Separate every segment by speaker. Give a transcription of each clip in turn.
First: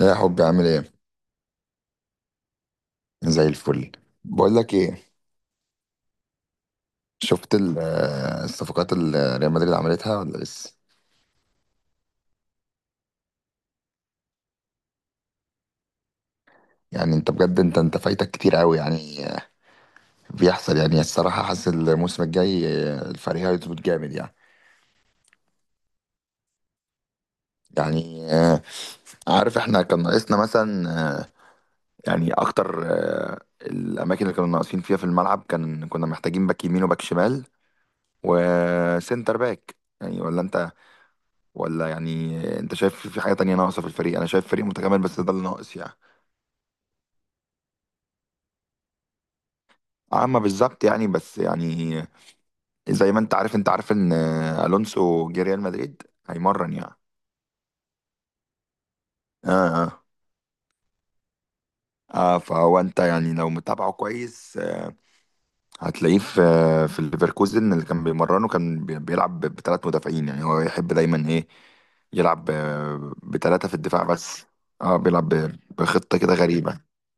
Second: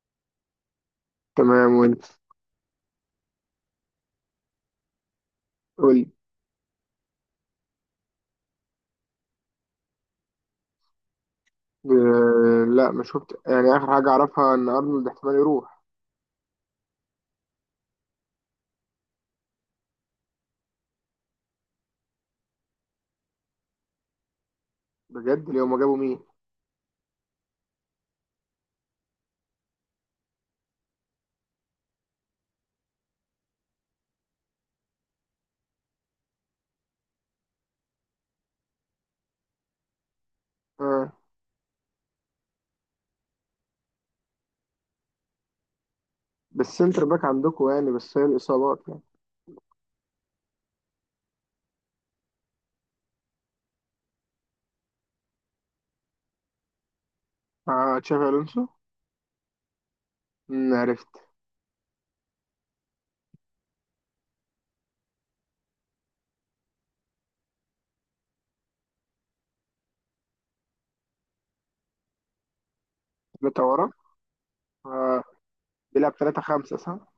Speaker 1: يا حبي، عامل ايه؟
Speaker 2: تمام، وانت؟
Speaker 1: زي الفل. بقول لك ايه،
Speaker 2: قولي.
Speaker 1: شفت الصفقات اللي ريال مدريد عملتها ولا لسه؟
Speaker 2: آه، لا ما شفت، يعني اخر حاجه اعرفها ان ارنولد احتمال يروح.
Speaker 1: يعني انت بجد، انت فايتك كتير قوي يعني بيحصل. يعني الصراحه حاسس الموسم الجاي الفريق هيظبط جامد يعني.
Speaker 2: بجد؟ لو ما جابوا مين؟
Speaker 1: يعني عارف احنا كان ناقصنا مثلا. آه، يعني اكتر الاماكن اللي كانوا ناقصين فيها في الملعب، كان كنا محتاجين باك يمين وباك شمال وسنتر باك، يعني ولا انت؟
Speaker 2: آه.
Speaker 1: ولا يعني انت شايف في حاجة تانية ناقصة في الفريق؟ انا شايف فريق متكامل بس ده اللي ناقص يعني.
Speaker 2: بس سنتر باك عندكم، يعني بس هي الاصابات يعني.
Speaker 1: اما بالظبط يعني، بس يعني زي ما انت عارف ان الونسو جه ريال مدريد، هيمرن يعني.
Speaker 2: آه، تشافي الونسو.
Speaker 1: اه. اه.
Speaker 2: مم، عرفت.
Speaker 1: اه فهو انت يعني لو متابعه كويس، هتلاقيه في الليفركوزن اللي كان بيمرنه، كان بيلعب بثلاث مدافعين. يعني هو يحب دايما ايه، يلعب
Speaker 2: ثلاثه
Speaker 1: بثلاثة في
Speaker 2: ورا؟
Speaker 1: الدفاع بس. اه
Speaker 2: آه.
Speaker 1: بيلعب ب-
Speaker 2: بيلعب
Speaker 1: بخطة كده
Speaker 2: 3-5،
Speaker 1: غريبة.
Speaker 2: صح؟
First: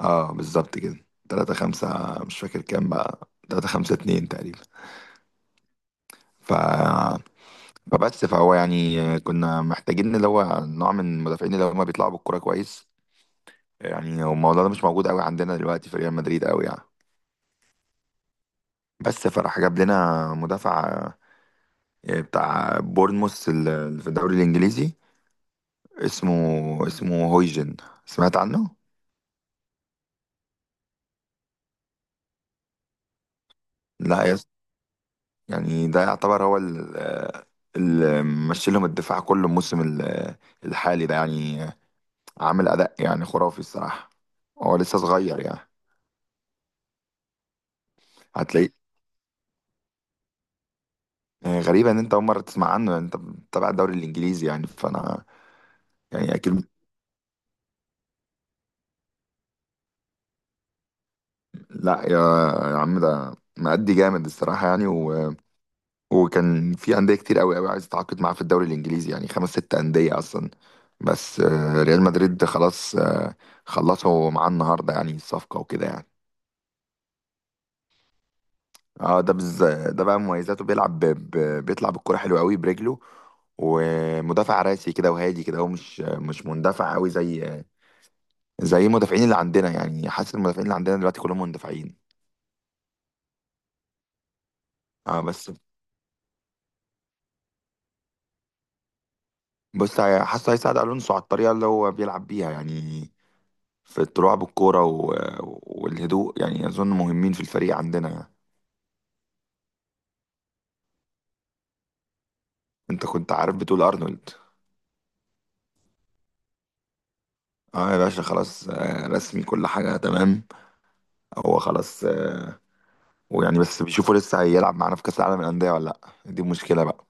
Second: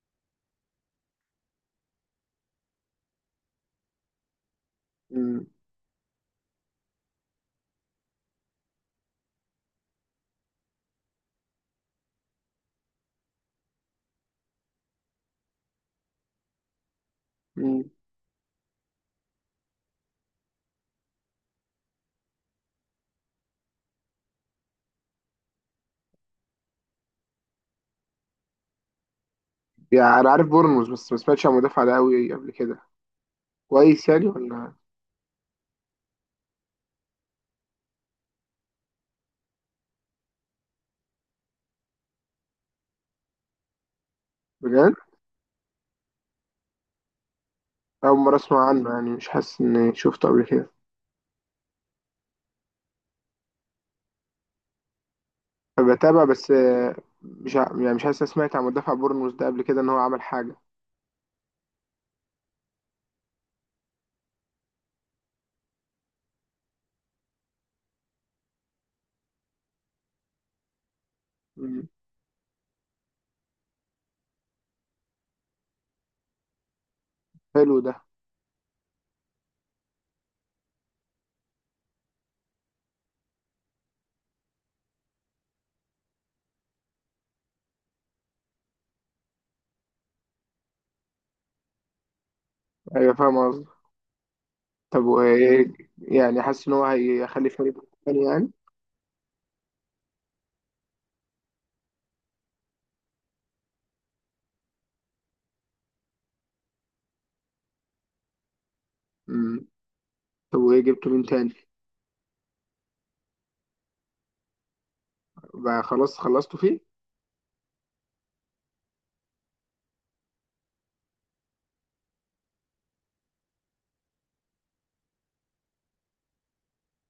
Speaker 1: اه بالظبط كده تلاتة خمسة، مش فاكر كام بقى، تلاتة خمسة اتنين تقريبا.
Speaker 2: مم.
Speaker 1: ف... فبس فهو يعني كنا محتاجين اللي هو نوع من المدافعين اللي هم بيطلعوا بالكرة كويس. يعني هو الموضوع ده مش موجود قوي عندنا دلوقتي في ريال مدريد قوي يعني.
Speaker 2: مم.
Speaker 1: بس فراح جاب لنا مدافع، بتاع بورنموث اللي في الدوري الانجليزي. اسمه اسمه هويجن، سمعت عنه؟
Speaker 2: يعني انا عارف بورنموث، بس ما سمعتش عن المدافع ده قوي قبل كده. كويس يعني
Speaker 1: لا،
Speaker 2: ولا؟
Speaker 1: يعني ده يعتبر هو اللي مشي لهم الدفاع كله الموسم الحالي ده يعني، عامل أداء يعني خرافي الصراحة. هو
Speaker 2: بجد؟
Speaker 1: لسه صغير يعني.
Speaker 2: اول مره اسمع
Speaker 1: هتلاقيه
Speaker 2: عنه، يعني مش حاسس اني شفته قبل كده.
Speaker 1: غريبة إن أنت أول مرة تسمع عنه يعني، أنت بتتابع الدوري الإنجليزي يعني، فأنا
Speaker 2: بتابع،
Speaker 1: يعني
Speaker 2: بس
Speaker 1: أكيد.
Speaker 2: مش ع- يعني مش حاسس إني سمعت عن مدافع بورنموث ده قبل كده ان هو عمل حاجه.
Speaker 1: لا يا عم ده مأدي جامد الصراحة يعني وكان في أندية كتير أوي أوي عايز تتعاقد معاه في الدوري الإنجليزي، يعني خمس ست أندية أصلا. بس ريال مدريد خلاص، خلصوا معاه النهاردة يعني الصفقة وكده يعني.
Speaker 2: حلو ده.
Speaker 1: ده بقى مميزاته، بيلعب بيطلع بالكرة حلو قوي برجله، ومدافع راسي كده وهادي كده، هو مش مندفع قوي زي المدافعين اللي عندنا. يعني حاسس المدافعين اللي عندنا دلوقتي كلهم مندفعين.
Speaker 2: ايوه، فاهم قصدي. طب
Speaker 1: اه بس
Speaker 2: وايه؟ يعني حاسس ان هو هيخلي فريق تاني يعني.
Speaker 1: بص حاسه هيساعد الونسو على الطريقه اللي هو بيلعب بيها يعني، في الطلوع بالكوره والهدوء، يعني اظن مهمين في الفريق عندنا.
Speaker 2: امم. طب وايه جبته مين تاني؟
Speaker 1: انت كنت عارف، بتقول ارنولد؟
Speaker 2: بقى خلاص خلصتوا فيه؟
Speaker 1: اه يا باشا خلاص، رسمي كل حاجه تمام. هو خلاص. ويعني بس بيشوفوا لسه هيلعب معانا في كأس العالم للأندية ولا لأ، دي مشكلة بقى.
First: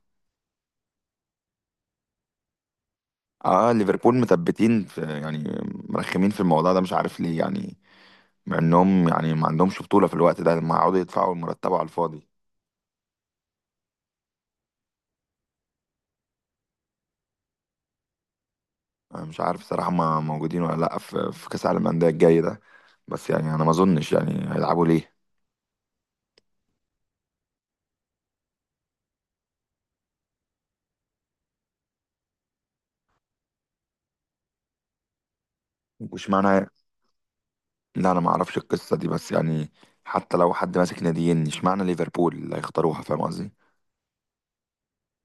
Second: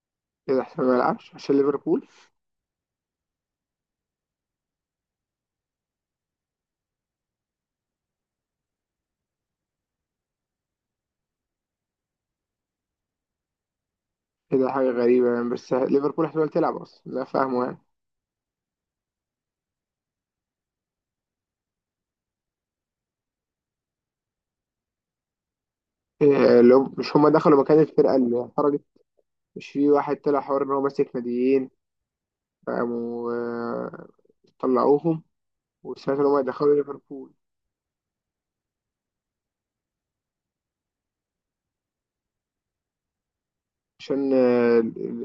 Speaker 2: كده احتمال ما يلعبش عشان ليفربول.
Speaker 1: اه ليفربول مثبتين في يعني، مرخمين في الموضوع ده، مش عارف ليه يعني، مع انهم يعني ما عندهمش بطولة في الوقت ده لما يقعدوا يدفعوا مرتبه على الفاضي.
Speaker 2: كده حاجه غريبه يعني، بس ليفربول احتمال تلعب اصلا؟ لا فاهمه يعني.
Speaker 1: انا مش عارف صراحة ما موجودين ولا لأ في كأس العالم للأندية الجاي ده، بس يعني انا ما اظنش يعني هيلعبوا ليه.
Speaker 2: إيه لو مش هما دخلوا مكان الفرقه اللي خرجت؟ مش في واحد طلع حوار ان هو ماسك ناديين؟ فقاموا طلعوهم. وسمعت ان هما
Speaker 1: واشمعنى،
Speaker 2: يدخلوا ليفربول.
Speaker 1: لا انا ما اعرفش القصة دي، بس يعني حتى لو حد ماسك ناديين، اشمعنى ليفربول اللي هيختاروها؟ فاهم قصدي.
Speaker 2: عشان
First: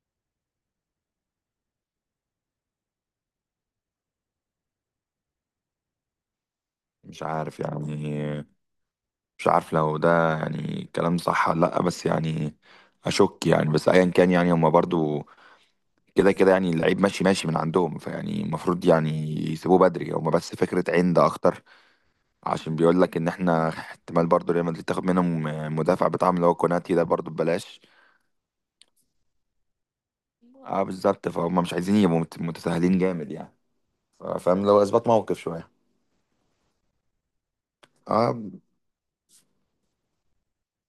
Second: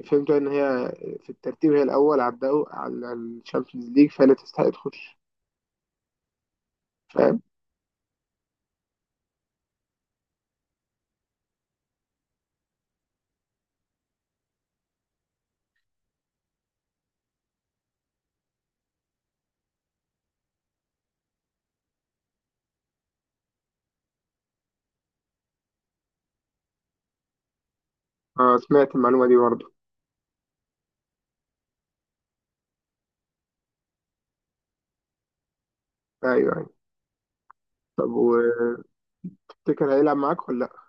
Speaker 2: فهمت ان هي في الترتيب هي الاول على الدو على الشامبيونز ليج، فهي اللي تستحق تخش.
Speaker 1: مش
Speaker 2: فاهم؟
Speaker 1: عارف يعني مش عارف لو ده يعني كلام صح ولا لأ، بس يعني أشك يعني. بس أيا كان يعني، هما برضو كده كده يعني اللعيب ماشي ماشي من عندهم، فيعني المفروض يعني يسيبوه بدري. هما بس فكرة عند أكتر، عشان بيقول لك إن إحنا احتمال برضو ريال مدريد تاخد منهم المدافع بتاعهم اللي هو كوناتي ده، برضو ببلاش.
Speaker 2: اه، سمعت المعلومه دي برضه.
Speaker 1: اه بالظبط، فهم مش عايزين يبقوا متساهلين جامد يعني، فاهم لو إثبات موقف شوية.
Speaker 2: ايوه، ايوه. طب
Speaker 1: اه.
Speaker 2: وتفتكر، هيلعب معاك ولا لا؟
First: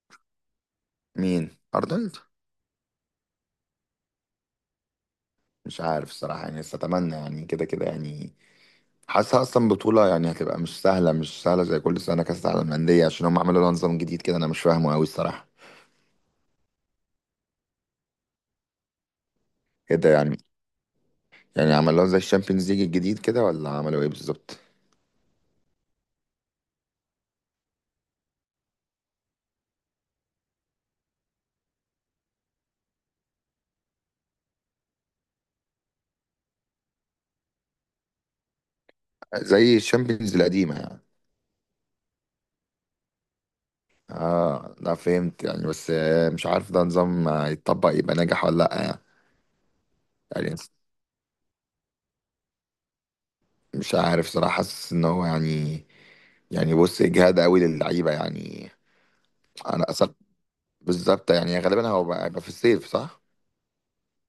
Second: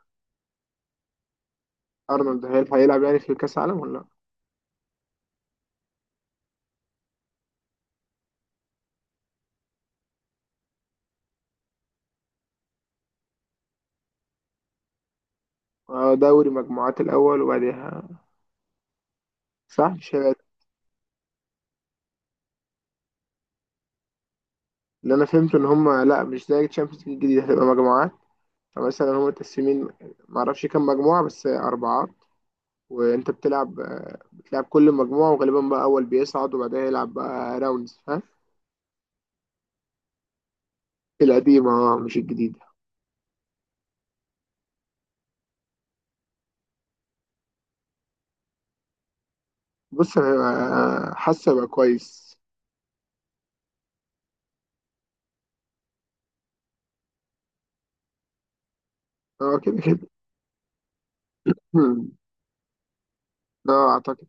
Speaker 1: مين أرنولد؟
Speaker 2: ارنولد هيلعب يعني في كاس العالم ولا لا؟
Speaker 1: مش عارف الصراحة يعني، بس أتمنى يعني. كده كده يعني حاسسها اصلا بطوله، يعني هتبقى مش سهله، مش سهله زي كل سنه كاس العالم للانديه، عشان هم عملوا لها نظام جديد كده انا مش فاهمه قوي الصراحه.
Speaker 2: آه، دوري مجموعات الاول وبعدها صح،
Speaker 1: ايه ده
Speaker 2: مش
Speaker 1: يعني؟
Speaker 2: هيبقى؟
Speaker 1: يعني عملوها زي الشامبيونز ليج الجديد كده، ولا عملوا ايه بالظبط؟
Speaker 2: اللي انا فهمته ان هم لا، مش زي الشامبيونز ليج الجديده، هتبقى مجموعات. فمثلا هم متقسمين، معرفش كام مجموعه، بس اربعات. وانت بتلعب كل مجموعه، وغالبا بقى اول بيصعد وبعدها يلعب بقى راوندز، فاهم؟
Speaker 1: زي الشامبيونز القديمه يعني؟
Speaker 2: القديمة، اه، مش الجديدة.
Speaker 1: اه لا فهمت يعني، بس مش عارف ده نظام يتطبق يبقى ناجح ولا لا يعني.
Speaker 2: بص، انا
Speaker 1: يعني
Speaker 2: حاسة بقى كويس.
Speaker 1: مش عارف صراحه، حاسس ان هو يعني، يعني بص اجهاد قوي للعيبه يعني.
Speaker 2: اه، كده
Speaker 1: انا
Speaker 2: كده.
Speaker 1: اصلا بالظبط يعني، غالبا هو
Speaker 2: مم.
Speaker 1: بقى في الصيف صح.
Speaker 2: اه، اعتقد.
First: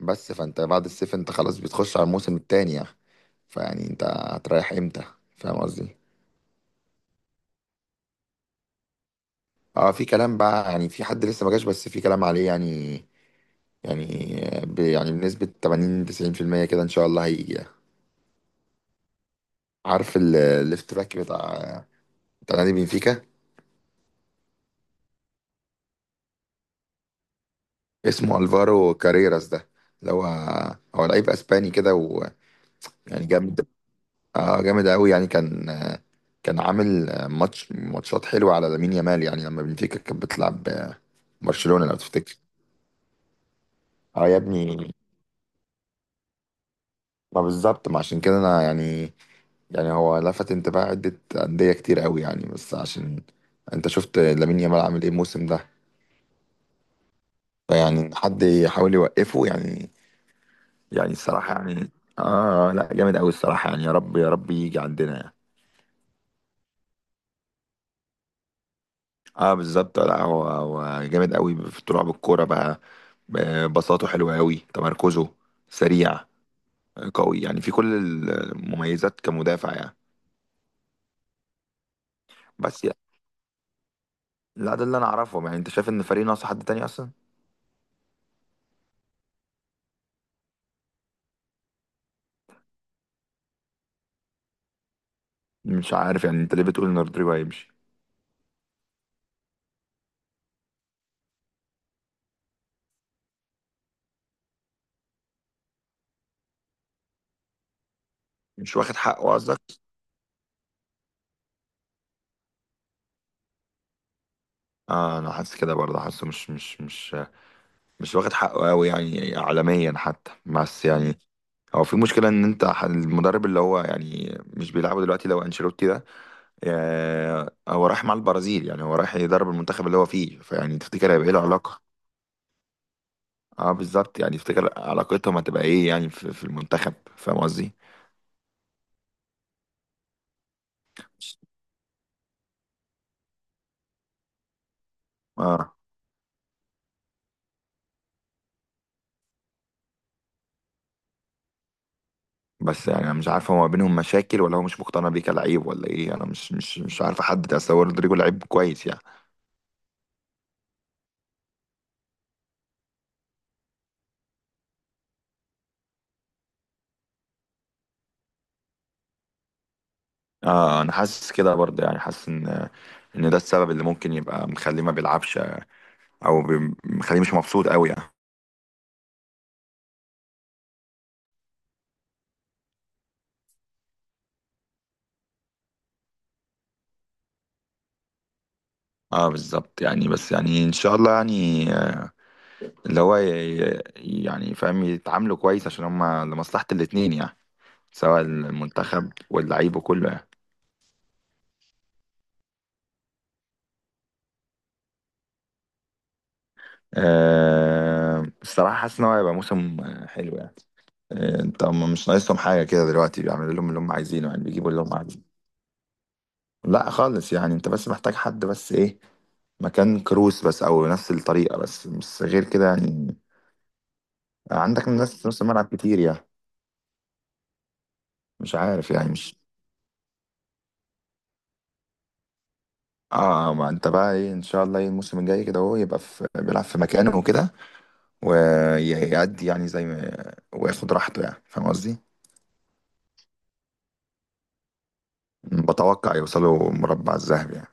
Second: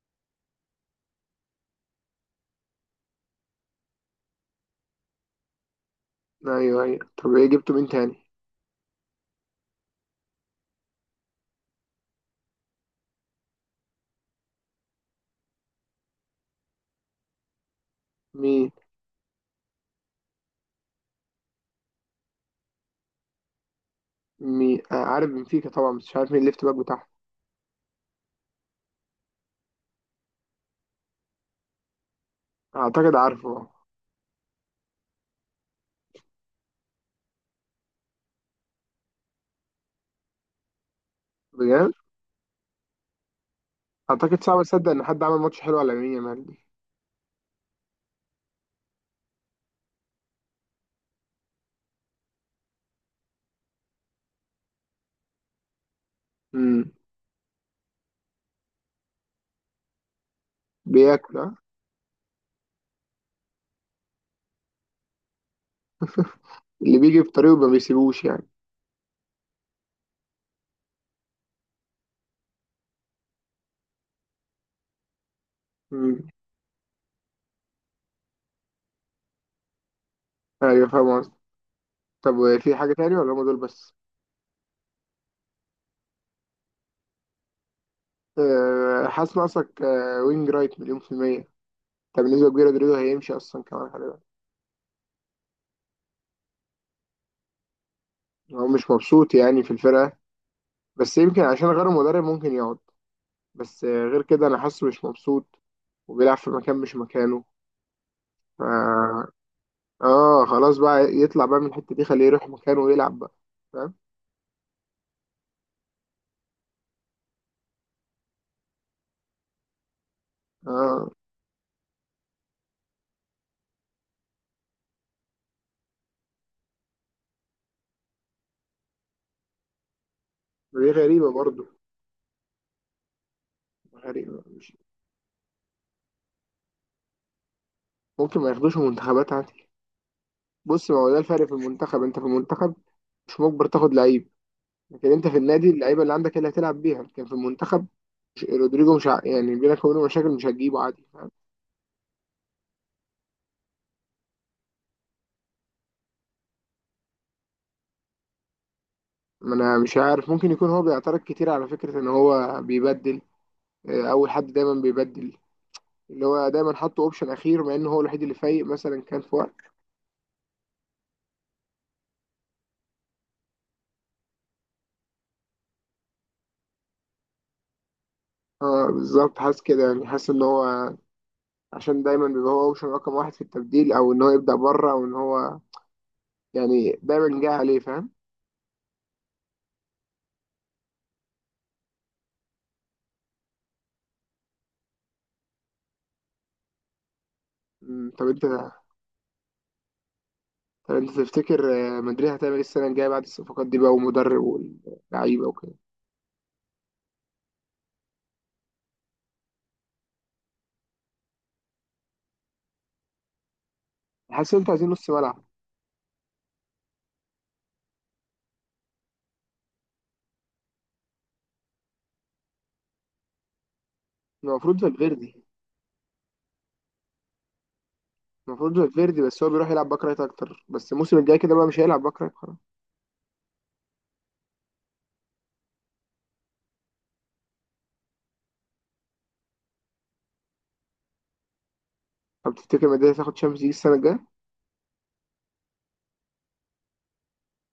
Speaker 1: بس فانت بعد الصيف انت خلاص بتخش على الموسم التاني يعني، فيعني انت هتريح امتى؟ فاهم قصدي.
Speaker 2: ايوه، ايوه. طب ايه جبته مين تاني؟
Speaker 1: اه في كلام بقى، يعني في حد لسه ما جاش بس في كلام عليه يعني. يعني ب يعني بنسبة 80 90% كده ان شاء الله هيجي يعني.
Speaker 2: مين؟
Speaker 1: عارف الليفت باك بتاع نادي بنفيكا؟
Speaker 2: مين؟ آه، عارف بنفيكا طبعا، بس مش عارف مين الليفت باك بتاعه.
Speaker 1: اسمه الفارو كاريراس ده، اللي هو لعيب اسباني كده ويعني
Speaker 2: اعتقد
Speaker 1: جامد.
Speaker 2: عارفه.
Speaker 1: اه جامد قوي يعني، كان عامل ماتشات حلوه على لامين يامال، يعني لما بنفيكا كانت بتلعب برشلونه
Speaker 2: بجد؟
Speaker 1: لو تفتكر. اه يا
Speaker 2: اعتقد صعب اصدق
Speaker 1: ابني،
Speaker 2: ان حد عمل ماتش حلو على مين يا مالدي.
Speaker 1: ما بالظبط، ما عشان كده انا يعني، يعني هو لفت انتباه عده انديه كتير قوي يعني، بس عشان انت شفت لامين يامال عامل ايه الموسم ده،
Speaker 2: امم.
Speaker 1: فيعني إن حد يحاول يوقفه يعني. يعني
Speaker 2: بياكل، اه.
Speaker 1: الصراحه يعني، اه لا جامد قوي الصراحه يعني، يا رب يا رب يجي عندنا يعني.
Speaker 2: اللي بيجي في طريقه ما بيسيبوش يعني.
Speaker 1: اه بالظبط. لا هو جامد قوي في طلوع بالكوره بقى، بساطته حلوه قوي، تمركزه سريع،
Speaker 2: امم.
Speaker 1: قوي يعني في كل المميزات كمدافع يعني.
Speaker 2: ايوه، فاهم قصدي. طب، في
Speaker 1: بس
Speaker 2: حاجة
Speaker 1: يعني
Speaker 2: تاني ولا هم دول بس؟
Speaker 1: لا ده اللي انا اعرفهم يعني. انت شايف ان الفريق ناقص حد تاني اصلا؟
Speaker 2: آه، حاسس ناقصك وينج رايت مليون في المية. طب بالنسبة لجيرارد رودريجو، هيمشي اصلا كمان، خلي بالك.
Speaker 1: مش عارف يعني، انت ليه بتقول ان رودريجو هيمشي؟
Speaker 2: هو مش مبسوط يعني في الفرقة. بس يمكن عشان غير المدرب ممكن يقعد. بس غير كده أنا حاسه مش مبسوط. وبيلعب في مكان مش مكانه. ف...
Speaker 1: مش واخد حقه قصدك.
Speaker 2: آه، خلاص بقى يطلع بقى من الحتة دي، خليه يروح مكانه ويلعب بقى. فاهم؟
Speaker 1: اه انا حاسس كده برضه، حاسه مش واخد حقه قوي يعني اعلاميا حتى، بس
Speaker 2: آه.
Speaker 1: يعني هو في مشكله، ان انت المدرب اللي هو يعني مش بيلعبه دلوقتي لو انشيلوتي ده، هو رايح مع البرازيل يعني، هو رايح يدرب المنتخب اللي هو فيه، فيعني
Speaker 2: دي
Speaker 1: تفتكر هيبقى
Speaker 2: غريبة
Speaker 1: ايه
Speaker 2: برضه.
Speaker 1: العلاقة؟ اه بالظبط يعني،
Speaker 2: غريبة. مش
Speaker 1: تفتكر علاقتهم هتبقى ايه يعني في المنتخب؟ فاهم قصدي.
Speaker 2: ممكن ما ياخدوش منتخبات عادي. بص، ما هو ده الفرق في المنتخب، أنت في المنتخب مش مجبر تاخد لعيب. لكن انت في النادي
Speaker 1: اه
Speaker 2: اللعيبه اللي عندك هي اللي هتلعب بيها، لكن في المنتخب رودريجو مش ع- يعني بينك وبينه مشاكل مش هتجيبه عادي.
Speaker 1: بس يعني انا مش عارف، هو ما بينهم مشاكل ولا هو مش مقتنع بيه كلعيب ولا ايه؟ انا مش عارف احدد، اصل هو رودريجو لعيب كويس يعني.
Speaker 2: ما انا مش عارف، ممكن يكون هو بيعترض كتير على فكرة ان هو بيبدل اول حد دايما بيبدل. اللي هو دايما حاطه اوبشن اخير، مع انه هو الوحيد اللي فايق مثلا كان في وقت.
Speaker 1: اه انا حاسس كده برضه يعني، حاسس ان ده السبب اللي ممكن يبقى مخليه ما بيلعبش، او مخليه مش مبسوط قوي يعني.
Speaker 2: اه، بالظبط، حاسس كده يعني، حاسس ان هو عشان دايما بيبقى هو اوبشن رقم واحد في التبديل، او ان هو يبدأ بره، او ان هو يعني دايما جاي عليه، فاهم؟
Speaker 1: اه بالظبط يعني، بس يعني ان شاء الله يعني اللي هو يعني فاهم، يتعاملوا كويس عشان هما لمصلحة الاتنين يعني،
Speaker 2: مم،
Speaker 1: سواء
Speaker 2: طب انت
Speaker 1: المنتخب واللعيب وكله يعني.
Speaker 2: طب انت تفتكر مدريد هتعمل ايه السنة الجاية بعد الصفقات دي بقى، ومدرب واللعيبة وكده؟
Speaker 1: أه الصراحة حاسس إن هو هيبقى موسم حلو يعني. انت هم مش ناقصهم حاجة كده دلوقتي، بيعملوا لهم اللي هم عايزينه يعني،
Speaker 2: حاسس ان
Speaker 1: بيجيبوا
Speaker 2: انتوا
Speaker 1: اللي
Speaker 2: عايزين
Speaker 1: هم
Speaker 2: نص
Speaker 1: عايزينه.
Speaker 2: ملعب.
Speaker 1: لا خالص يعني، انت بس محتاج حد بس ايه، مكان كروس بس او نفس الطريقة بس غير كده يعني
Speaker 2: المفروض
Speaker 1: عندك من ناس في نص
Speaker 2: فالفيردي.
Speaker 1: الملعب كتير يعني. مش
Speaker 2: المفروض
Speaker 1: عارف يعني
Speaker 2: فالفيردي،
Speaker 1: مش.
Speaker 2: بس هو بيروح يلعب باك رايت اكتر، بس الموسم الجاي كده بقى مش هيلعب باك رايت خلاص.
Speaker 1: اه ما انت بقى ايه، ان شاء الله ايه الموسم الجاي كده هو يبقى في بيلعب في مكانه وكده، ويعدي يعني زي ما وياخد راحته يعني، فاهم قصدي؟
Speaker 2: طب تفتكر مدريد هتاخد شامبيونز ليج السنه الجايه؟
Speaker 1: بتوقع يوصلوا مربع الذهبي يعني.